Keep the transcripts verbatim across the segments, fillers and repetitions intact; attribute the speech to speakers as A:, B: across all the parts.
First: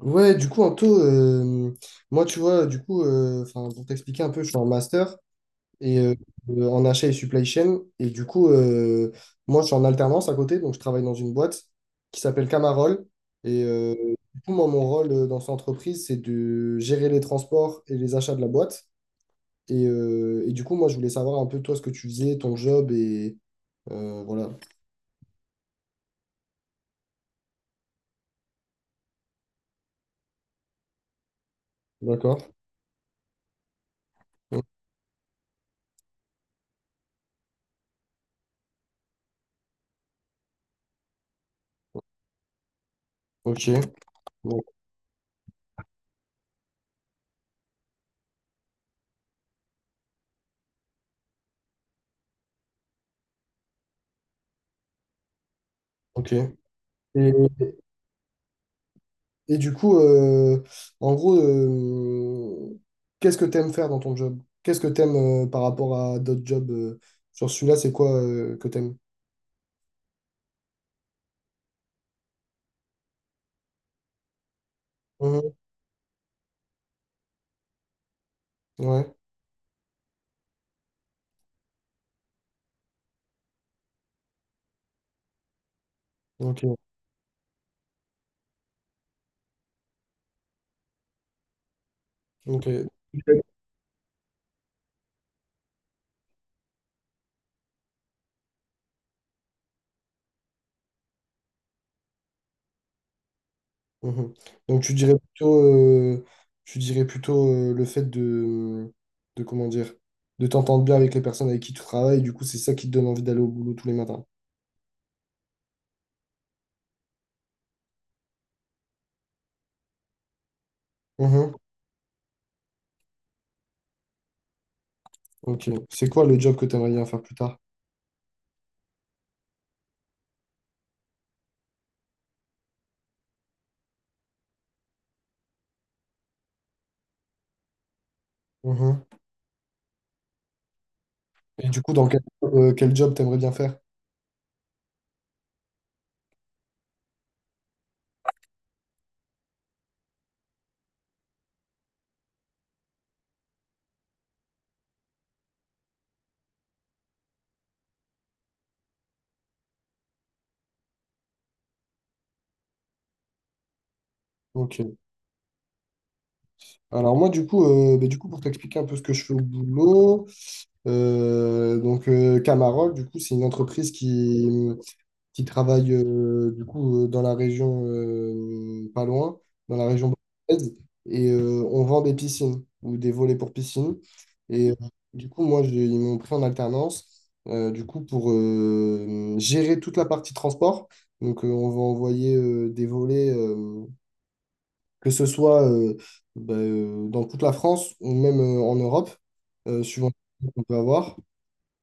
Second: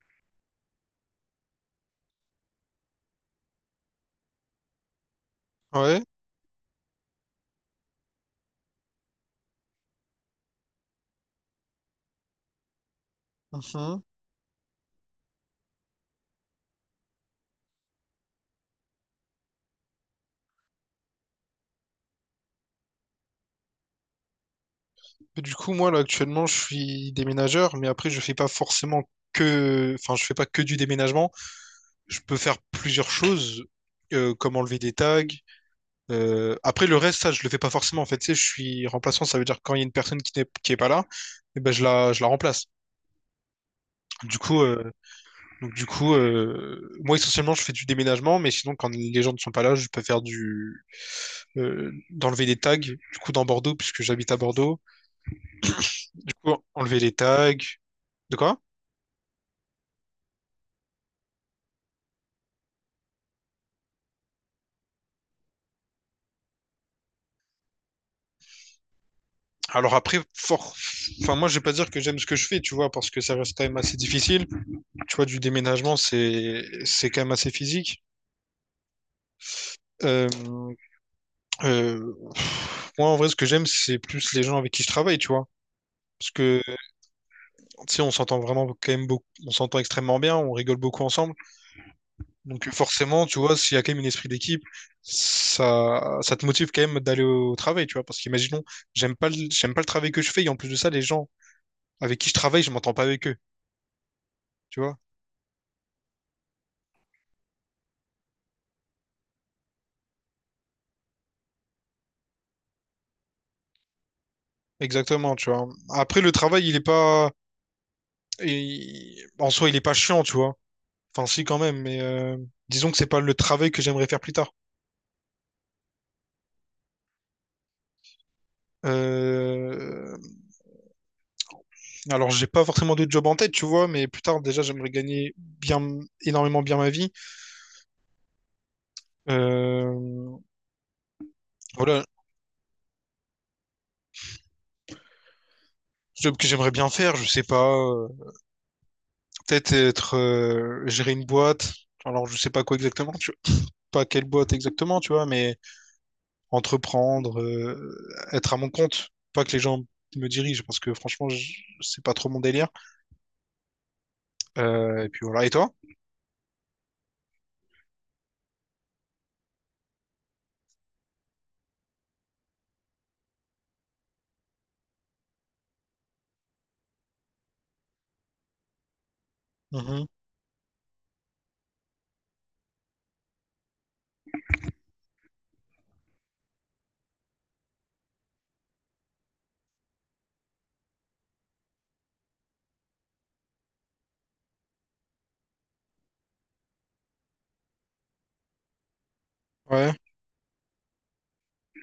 A: Ouais, du coup, Anto, euh, moi, tu vois, du coup, euh, enfin, pour t'expliquer un peu, je suis en master et,
B: Ouais.
A: euh, euh, en achat et supply chain. Et du coup, euh, moi, je suis en alternance à côté, donc je travaille dans une boîte qui s'appelle Camarol. Et euh,
B: mhm.
A: du coup, moi, mon rôle euh, dans cette entreprise, c'est de gérer les transports et les achats de la boîte. Et, euh, et du coup, moi, je voulais savoir un peu, toi, ce que tu faisais, ton job et euh, voilà.
B: Et du coup, moi, là, actuellement, je suis déménageur, mais après, je fais pas forcément que. Enfin, je fais pas que du déménagement. Je peux
A: D'accord.
B: faire plusieurs choses, euh, comme enlever des tags. Euh, Après, le reste, ça, je le fais pas forcément. En fait, tu sais, je suis remplaçant. Ça veut dire que quand il y a une personne qui n'est qui est pas là, eh ben, je la, je la remplace.
A: Ok.
B: Du coup,
A: Bon,
B: euh, donc, du coup euh, moi, essentiellement, je fais du déménagement, mais sinon, quand les gens ne sont pas là, je peux faire du... euh, d'enlever des tags, du coup, dans Bordeaux, puisque j'habite à Bordeaux. Du
A: ok.
B: coup, enlever les tags.
A: Et,
B: De quoi?
A: Et du coup, euh, en gros, euh, qu'est-ce que tu aimes faire dans ton job? Qu'est-ce que tu aimes par rapport à d'autres jobs? euh, sur celui-là, c'est quoi euh, que tu aimes?
B: Alors après, fort... enfin, moi, je vais pas dire que j'aime ce que je fais, tu vois, parce que ça reste quand même assez difficile. Tu vois, du déménagement, c'est c'est quand même assez physique.
A: Ouais,
B: Euh, euh, Moi, en vrai, ce que j'aime, c'est plus les gens avec qui je travaille, tu vois. Parce que,
A: ok,
B: tu sais, on s'entend vraiment quand même beaucoup, on s'entend extrêmement bien, on rigole beaucoup ensemble. Donc,
A: ok.
B: forcément, tu vois, s'il y a quand même un esprit d'équipe, ça, ça te motive quand même d'aller au travail, tu vois. Parce qu'imaginons, j'aime pas le, j'aime pas le travail que je fais, et en plus de ça, les gens avec qui je travaille, je m'entends pas avec eux,
A: Mhm.
B: tu
A: Donc tu
B: vois.
A: dirais plutôt, euh, tu dirais plutôt euh, le fait de, de comment dire, de t'entendre bien avec les personnes avec qui tu travailles, du coup c'est ça qui te donne envie d'aller au boulot tous les matins.
B: Exactement, tu vois. Après, le travail, il est pas. Il- En soi, il est pas chiant, tu vois. Enfin, si,
A: Mhm.
B: quand même, mais euh, disons que c'est pas le travail que j'aimerais faire plus tard.
A: Ok. C'est quoi le job que tu aimerais bien faire plus tard?
B: Euh, Alors, j'ai pas forcément de job en tête, tu vois, mais plus tard, déjà, j'aimerais gagner bien, énormément bien ma vie.
A: Mhm.
B: Euh,
A: Et du coup,
B: Voilà,
A: dans quel, euh, quel job t'aimerais bien faire?
B: job que j'aimerais bien faire, je sais pas. euh, Peut-être être. euh, Gérer une boîte. Alors, je sais pas quoi exactement, tu vois. Pas quelle boîte exactement, tu vois, mais entreprendre, euh, être à mon compte, pas que les gens me dirigent, parce que franchement, je- c'est pas trop mon délire.
A: Ok.
B: Euh, et puis voilà. Et toi?
A: Alors moi du coup, euh, bah, du coup pour t'expliquer un peu ce que je fais au boulot, euh, donc euh, Camarol du coup c'est une entreprise qui, qui travaille euh, du coup euh, dans la région euh, pas loin, dans la
B: Mhm.
A: région bordelaise et euh, on vend des piscines ou des volets pour piscine et euh, du coup moi j'ai- ils m'ont pris en alternance euh, du coup pour euh, gérer toute la partie transport donc euh, on va envoyer euh, des volets euh, que ce soit euh, bah, euh, dans toute la France ou même euh, en Europe, euh,
B: Ouais.
A: suivant ce qu'on peut avoir.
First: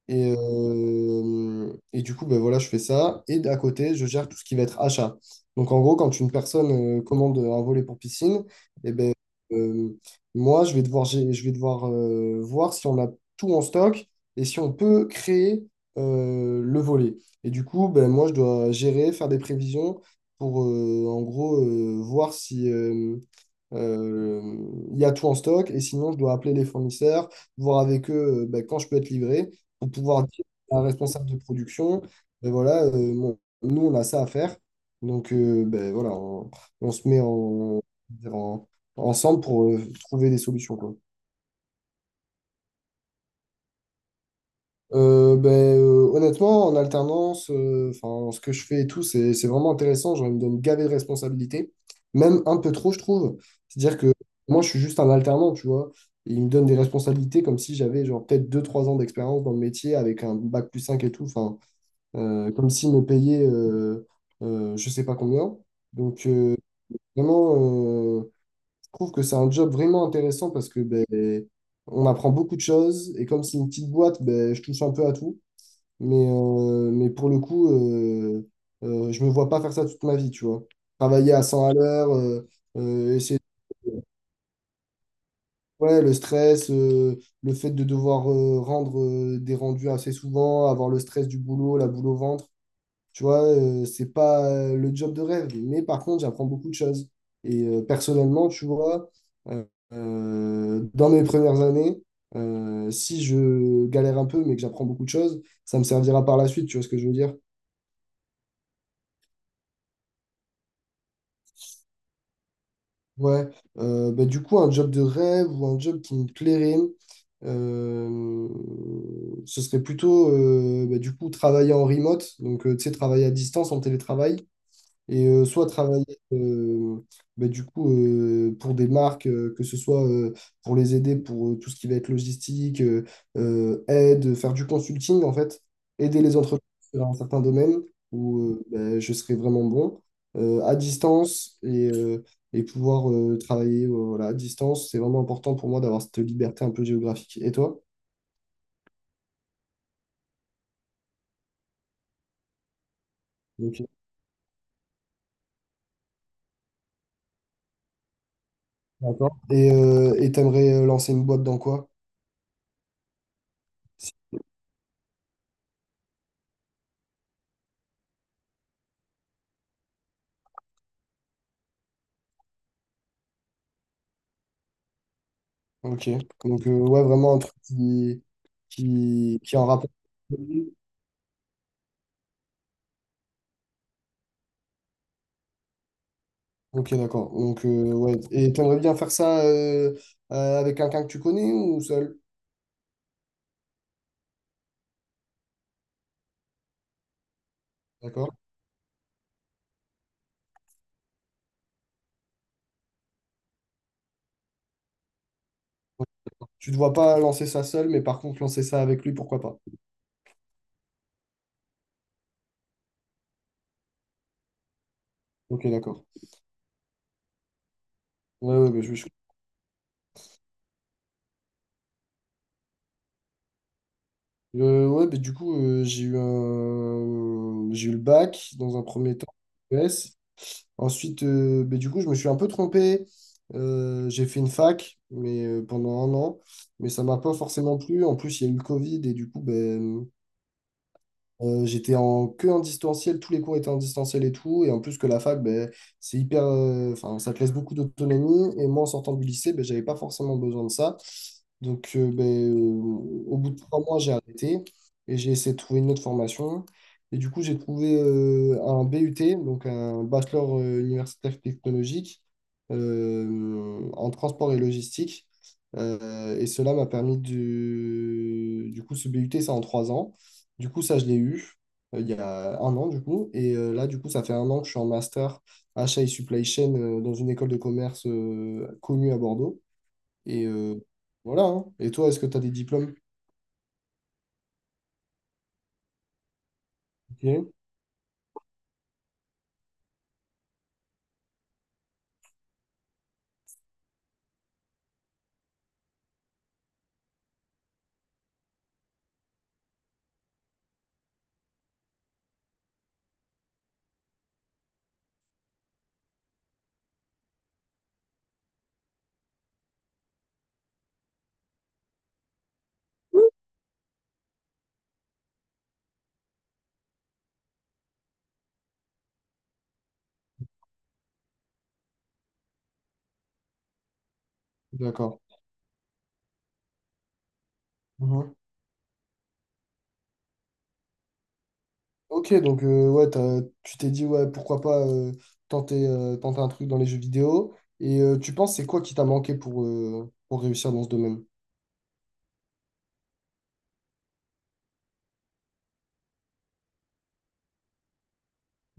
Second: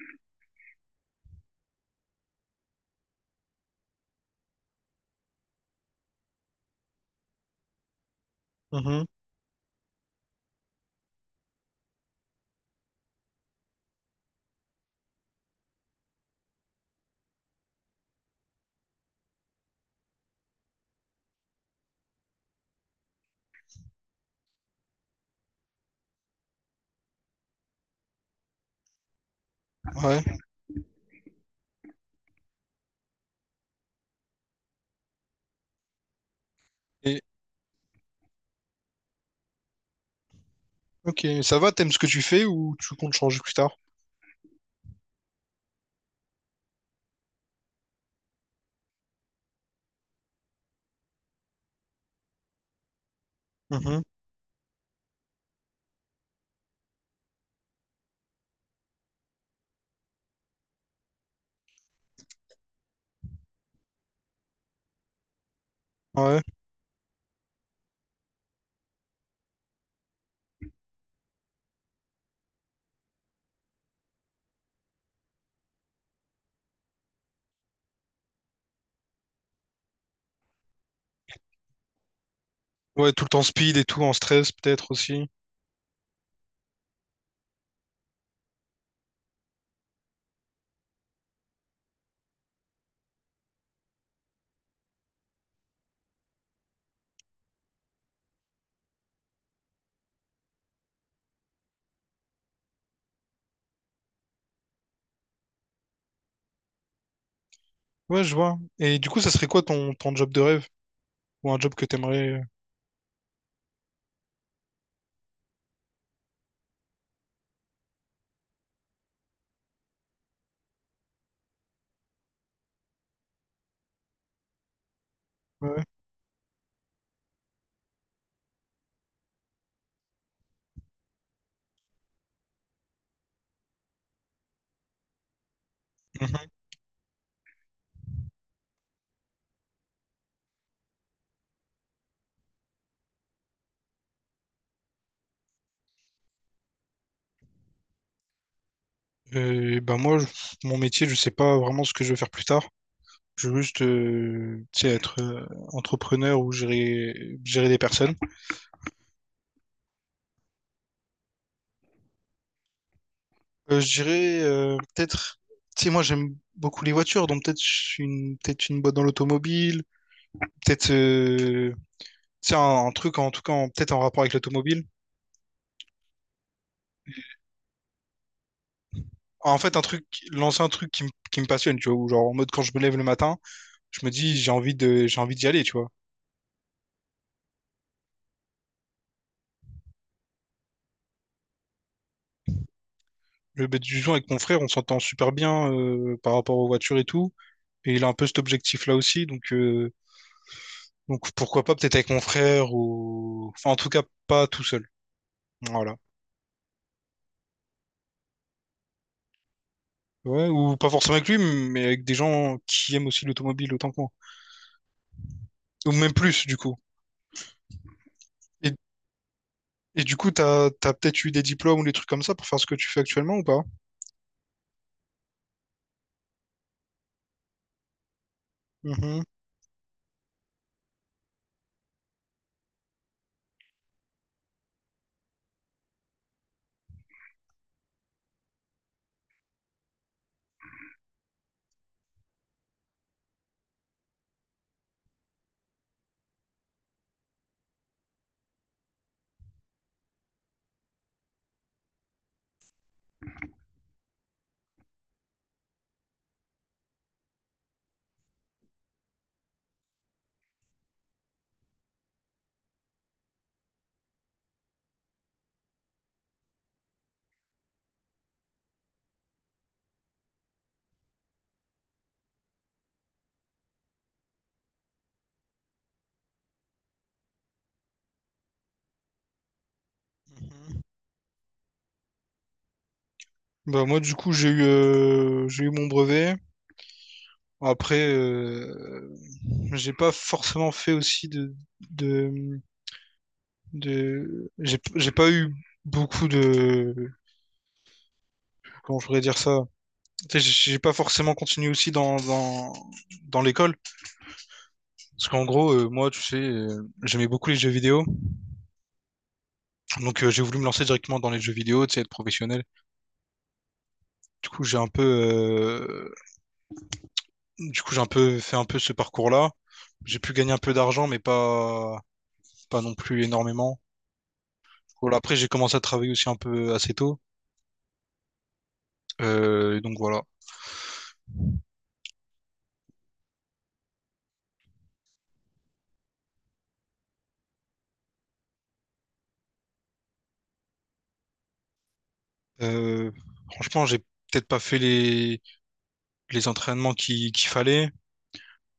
A: Et, euh, et du coup, ben voilà, je fais ça. Et à côté, je gère tout ce qui va être achat. Donc, en gros, quand une personne euh, commande un volet pour piscine, eh
B: Mhm.
A: ben, euh, moi, je vais devoir, gé- je vais devoir euh, voir si on a tout en stock et si on peut créer euh, le volet. Et du coup, ben, moi, je dois gérer, faire des prévisions pour, euh, en gros, euh, voir si, euh, euh, il y a tout en stock et sinon je dois appeler les fournisseurs, voir avec eux euh, ben, quand je peux être livré pour
B: Ouais.
A: pouvoir dire à un responsable de production, ben voilà, euh, mon- nous, on a ça à faire. Donc, euh, ben voilà, on, on se
B: Et
A: met en, en- ensemble pour euh, trouver des solutions, quoi.
B: ok, ça va, t'aimes ce que tu fais ou tu comptes changer plus tard?
A: Euh, ben, euh, honnêtement, en alternance, euh, enfin, ce que je fais et tout, c'est, c'est vraiment intéressant. Genre, il me donne gavé de responsabilités, même un peu trop, je trouve. C'est-à-dire
B: Mhm.
A: que moi, je suis juste un alternant, tu vois. Et il me donne des responsabilités comme si j'avais genre peut-être deux trois ans d'expérience dans le métier avec un bac plus cinq et tout. Enfin, euh, comme s'il me payait euh, euh, je sais pas combien. Donc,
B: Ouais.
A: euh, vraiment, euh, je trouve que c'est un job vraiment intéressant parce que ben, on apprend beaucoup de choses et comme c'est une petite boîte, ben, je touche un peu à tout. Mais, euh, mais pour le coup, euh, euh, je me vois pas faire ça toute ma vie, tu vois. Travailler à cent à l'heure, euh,
B: Ouais,
A: euh,
B: tout le
A: essayer.
B: temps speed et tout, en stress peut-être aussi.
A: Ouais, le stress, euh, le fait de devoir euh, rendre euh, des rendus assez souvent, avoir le stress du boulot, la boule au ventre. Tu vois, euh, c'est pas euh, le job de rêve, mais par contre, j'apprends beaucoup de choses. Et euh, personnellement, tu vois, euh, euh, dans mes premières années, euh, si je galère un peu, mais que j'apprends beaucoup de choses, ça me servira par la suite, tu vois ce que je veux dire?
B: Ouais, je vois. Et du coup, ça serait quoi ton, ton job de rêve? Ou un job que t'aimerais... euh,
A: Ouais, euh, bah, du coup, un job de rêve ou un job qui me plairait, euh, ce serait plutôt, euh, bah, du coup, travailler en remote, donc, euh, tu sais, travailler à distance, en télétravail. Et euh, soit
B: Ouais.
A: travailler euh, bah, du coup euh, pour des marques, euh, que ce soit euh, pour les aider pour euh, tout ce qui va être logistique, euh, euh, aide, faire du consulting en fait, aider les
B: Mhm.
A: entreprises dans un certain domaine où euh, bah, je serais vraiment bon euh, à distance et, euh, et pouvoir euh, travailler euh, voilà, à distance. C'est vraiment important pour moi d'avoir cette liberté un peu géographique. Et toi?
B: Et ben moi, je- mon métier, je sais pas vraiment ce que je veux faire plus tard. Je veux juste,
A: Ok,
B: euh, tu sais, être euh, entrepreneur ou gérer, gérer des personnes.
A: d'accord. Et euh, et t'aimerais euh, lancer une boîte dans quoi?
B: Euh, je dirais euh, peut-être, tu sais, moi j'aime beaucoup les voitures, donc peut-être je suis une, peut-être une boîte dans l'automobile, peut-être euh, tu sais, un, un truc en tout cas, en- peut-être en rapport avec l'automobile.
A: Ok. Donc, euh, ouais, vraiment un truc qui, qui, qui
B: En
A: en
B: fait, un
A: rapport.
B: truc, lancer un truc qui, me- qui me passionne, tu vois, ou genre en mode quand je me lève le matin, je me dis j'ai envie de, j'ai envie d'y aller, tu vois.
A: Ok, d'accord. Donc, euh, ouais. Et t'aimerais bien faire ça euh, euh, avec quelqu'un que tu connais ou seul?
B: Je vais du jour avec mon frère, on s'entend super bien euh, par rapport aux voitures et tout, et il a un peu
A: D'accord.
B: cet objectif-là aussi, donc, euh, donc pourquoi pas peut-être avec mon frère ou, enfin en tout cas pas tout seul. Voilà.
A: Tu ne te vois pas lancer ça seul, mais par contre, lancer ça avec lui, pourquoi pas?
B: Ouais, ou pas forcément avec lui, mais avec des gens qui aiment aussi l'automobile autant que moi.
A: Ok,
B: Ou
A: d'accord.
B: même plus, du coup.
A: Ouais, ouais,
B: Et,
A: bah, je, je-
B: et du coup, t'as, t'as peut-être eu des diplômes ou des trucs comme ça pour faire ce que tu fais actuellement ou pas?
A: Euh, ouais, bah, du coup, euh, j'ai eu un... j'ai eu le bac dans un premier
B: Mhm.
A: temps, E S. Ensuite, euh, ben, du coup, je me suis un peu trompé. Euh, j'ai fait une fac mais, euh, pendant un an, mais ça m'a pas forcément plu. En plus, il y a eu le Covid et du coup, ben, euh, j'étais en que en distanciel, tous les cours étaient en distanciel et tout. Et en plus que la fac, ben, c'est hyper, euh, enfin, ça te laisse beaucoup d'autonomie. Et moi, en sortant du lycée, ben, j'avais pas forcément besoin de ça. Donc, euh, ben, euh, au bout de trois mois, j'ai arrêté et j'ai essayé de trouver une autre formation. Et du coup, j'ai trouvé euh, un BUT, donc un bachelor euh, universitaire technologique euh, en transport et logistique. Euh, et cela m'a permis de... Du coup, ce BUT, c'est en trois ans. Du coup, ça, je l'ai eu euh, il y a un an, du coup. Et euh, là, du coup, ça fait un an que je suis en master achat et supply chain euh, dans une école de commerce euh, connue à Bordeaux. Et euh,
B: Mhm.
A: voilà. Hein. Et toi, est-ce que tu as des diplômes?
B: Bah moi, du coup, j'ai eu, euh, j'ai eu mon brevet.
A: Ok.
B: Après, euh, j'ai pas forcément fait aussi de, de, de... J'ai, j'ai pas eu beaucoup de. Comment je pourrais dire ça? Tu sais, J'ai j'ai pas forcément continué aussi dans, dans, dans l'école. Parce qu'en gros, euh, moi, tu sais, euh, j'aimais beaucoup les jeux vidéo. Donc, euh, j'ai voulu me lancer directement dans les jeux vidéo, tu sais, être professionnel. Du coup, j'ai un peu, euh, du coup, j'ai un peu fait un peu ce parcours-là. J'ai pu gagner un peu d'argent, mais pas, pas non plus énormément. Voilà,
A: D'accord.
B: après, j'ai commencé à travailler aussi un peu assez tôt.
A: Mhm.
B: Euh, donc, voilà.
A: Ok, donc euh, ouais, t'as- tu t'es dit, ouais, pourquoi pas euh, tenter, euh, tenter un truc dans les jeux vidéo. Et euh, tu penses, c'est quoi qui t'a manqué pour, euh, pour réussir dans ce domaine?
B: Euh, Franchement, j'ai peut-être pas fait les, les entraînements qui, qu'il fallait.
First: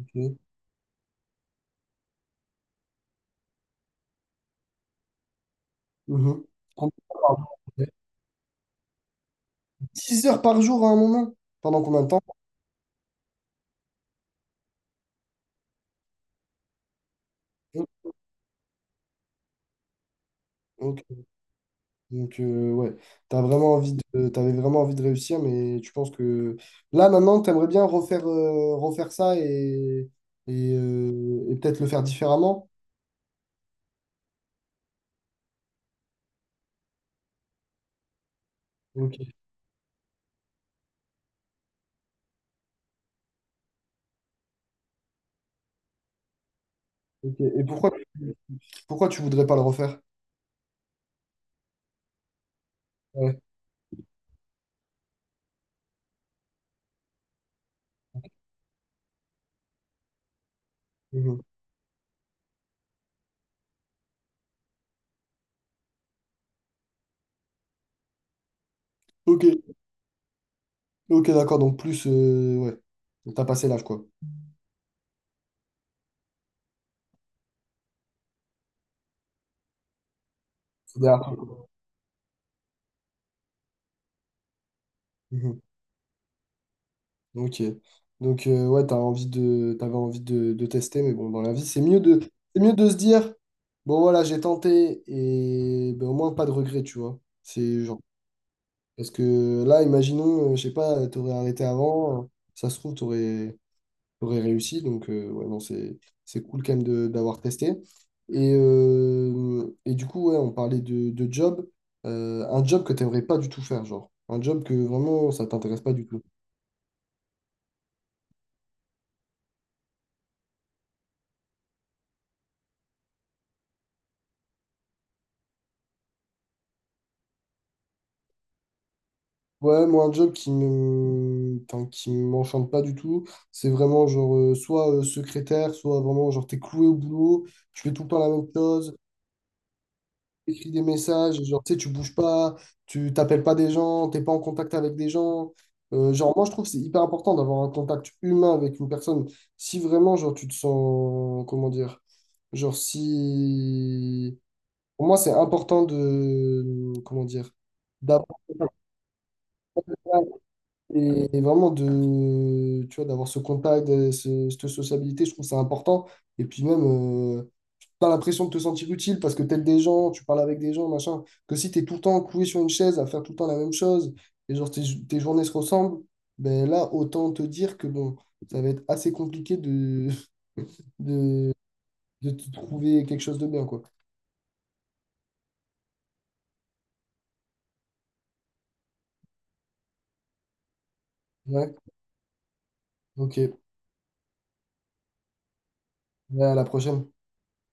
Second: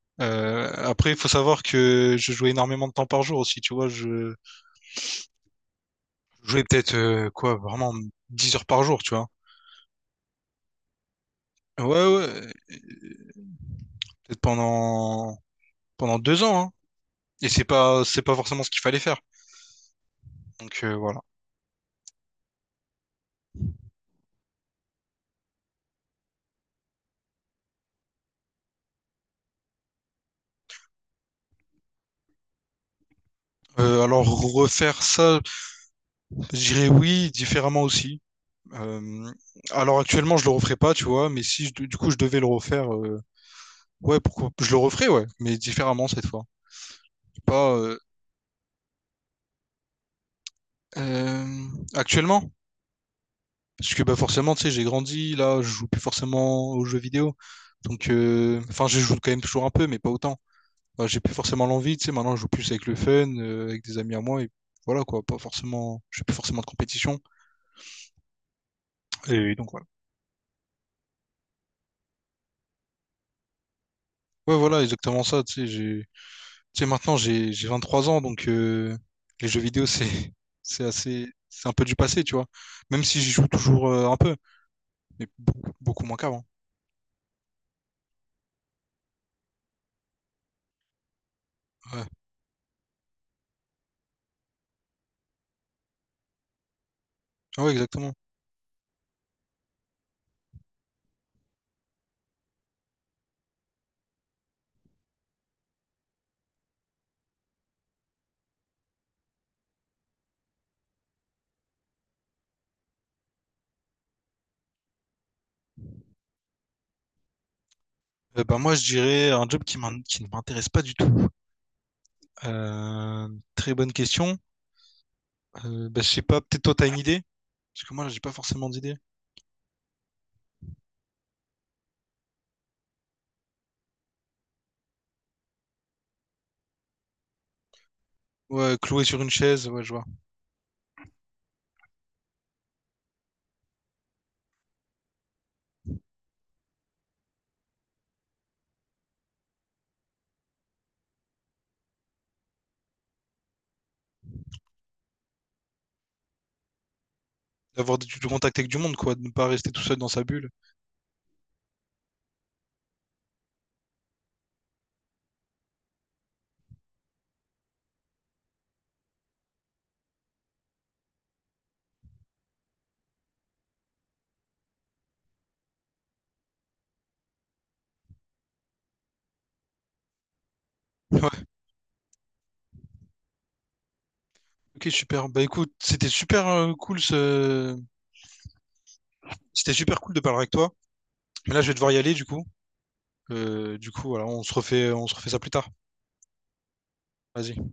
A: Ok.
B: Euh, après, il faut savoir que je jouais énormément de temps par jour aussi, tu vois. Je
A: Mhm.
B: jouais
A: Combien
B: peut-être
A: de temps
B: euh,
A: par
B: quoi,
A: jour?
B: vraiment dix heures par jour, tu vois.
A: dix heures par jour à un moment? Pendant
B: Ouais,
A: combien de temps?
B: ouais. euh, Peut-être pendant pendant deux ans, hein. Et c'est pas c'est pas forcément ce qu'il fallait faire. Donc euh, voilà.
A: Ok. Donc, euh, ouais, t'as vraiment envie de, t'avais vraiment envie de réussir, mais tu penses que là, maintenant, t'aimerais bien refaire, euh, refaire ça et, et, euh, et peut-être le faire différemment.
B: Euh, alors refaire ça, je dirais oui, différemment aussi.
A: Ok.
B: Euh, alors actuellement, je le referais pas, tu vois, mais si je- du coup je devais le refaire, euh, ouais, pourquoi je le referais, ouais, mais différemment cette fois.
A: Ok. Et
B: Pas
A: pourquoi,
B: euh,
A: pourquoi tu voudrais pas le refaire?
B: euh, actuellement.
A: Ouais.
B: Parce que bah, forcément, tu sais, j'ai grandi, là, je joue plus forcément aux jeux vidéo. Donc, euh, enfin, je joue quand même toujours un peu, mais pas autant. Bah, j'ai plus
A: Mhm.
B: forcément l'envie, tu sais, maintenant, je joue plus avec le fun, euh, avec des amis à moi, et voilà, quoi, pas forcément, je fais plus forcément de compétition.
A: Ok,
B: Et donc, voilà.
A: ok, d'accord. Donc, plus, euh, ouais, t'as passé l'âge, quoi.
B: Ouais, voilà, exactement ça, tu sais, j'ai, tu sais, maintenant, j'ai, j'ai vingt trois ans, donc euh, les jeux vidéo, c'est, c'est
A: C'est derrière
B: assez,
A: toi.
B: c'est un peu du passé, tu vois. Même si j'y joue toujours euh, un peu, mais
A: Mhm.
B: beaucoup, beaucoup moins qu'avant.
A: Ok. Donc, euh, ouais, t'as envie de, t'avais envie de, de tester, mais bon, dans la vie, c'est mieux
B: Ouais,
A: de, c'est mieux de se dire, bon, voilà, j'ai tenté, et ben, au moins, pas de regret, tu vois.
B: Ah ouais,
A: C'est genre,
B: exactement.
A: parce que là, imaginons, euh, je sais pas, t'aurais arrêté avant, euh, ça se trouve, t'aurais, t'aurais réussi, donc, euh, ouais, non, c'est, c'est cool quand même de- d'avoir testé. Et, euh, et du coup, ouais, on parlait de, de job. Euh, un job que t'aimerais pas du tout faire, genre, un job que vraiment, ça t'intéresse pas du tout.
B: Euh, bah, moi, je dirais un job qui m'in- qui ne m'intéresse pas du tout. Euh, Très bonne question. Euh, bah, je sais pas, peut-être toi t'as une idée? Parce que moi j'ai pas forcément d'idée.
A: Ouais, moi, un job qui me... enfin, qui m'enchante pas du tout, c'est vraiment genre euh, soit euh, secrétaire, soit vraiment genre t'es cloué au boulot, tu fais tout le temps la même
B: Ouais,
A: chose,
B: cloué sur une chaise, ouais, je vois.
A: t'écris des messages, et genre tu sais, tu bouges pas, tu t'appelles pas des gens, t'es pas en contact avec des gens. Euh, genre, moi, je trouve que c'est hyper important d'avoir un contact humain avec une personne. Si vraiment, genre, tu te sens, comment dire, genre, si. Pour moi, c'est important de. Comment dire?
B: D'avoir du,
A: D'avoir
B: du contact avec du monde, quoi, de ne pas rester tout seul dans sa bulle.
A: Et et vraiment de, tu vois, d'avoir ce contact, euh, ce- cette sociabilité, je trouve ça important. Et puis même, euh, pas l'impression de te sentir utile parce que t'aides des gens, tu parles avec des gens, machin. Que si t'es tout le temps cloué sur une chaise à faire tout le temps la même chose, et genre tes, tes journées se ressemblent, ben là, autant te dire que bon, ça va être assez compliqué de,
B: Ouais,
A: de, de te trouver quelque chose de bien, quoi.
B: ok, super. Bah écoute, c'était super euh, cool ce... C'était super cool de parler avec toi. Mais là, je vais
A: Ouais,
B: devoir y aller du coup.
A: ok.
B: Euh, du coup, voilà, on se refait, on se refait ça plus tard.
A: Ouais, à la prochaine.
B: Vas-y.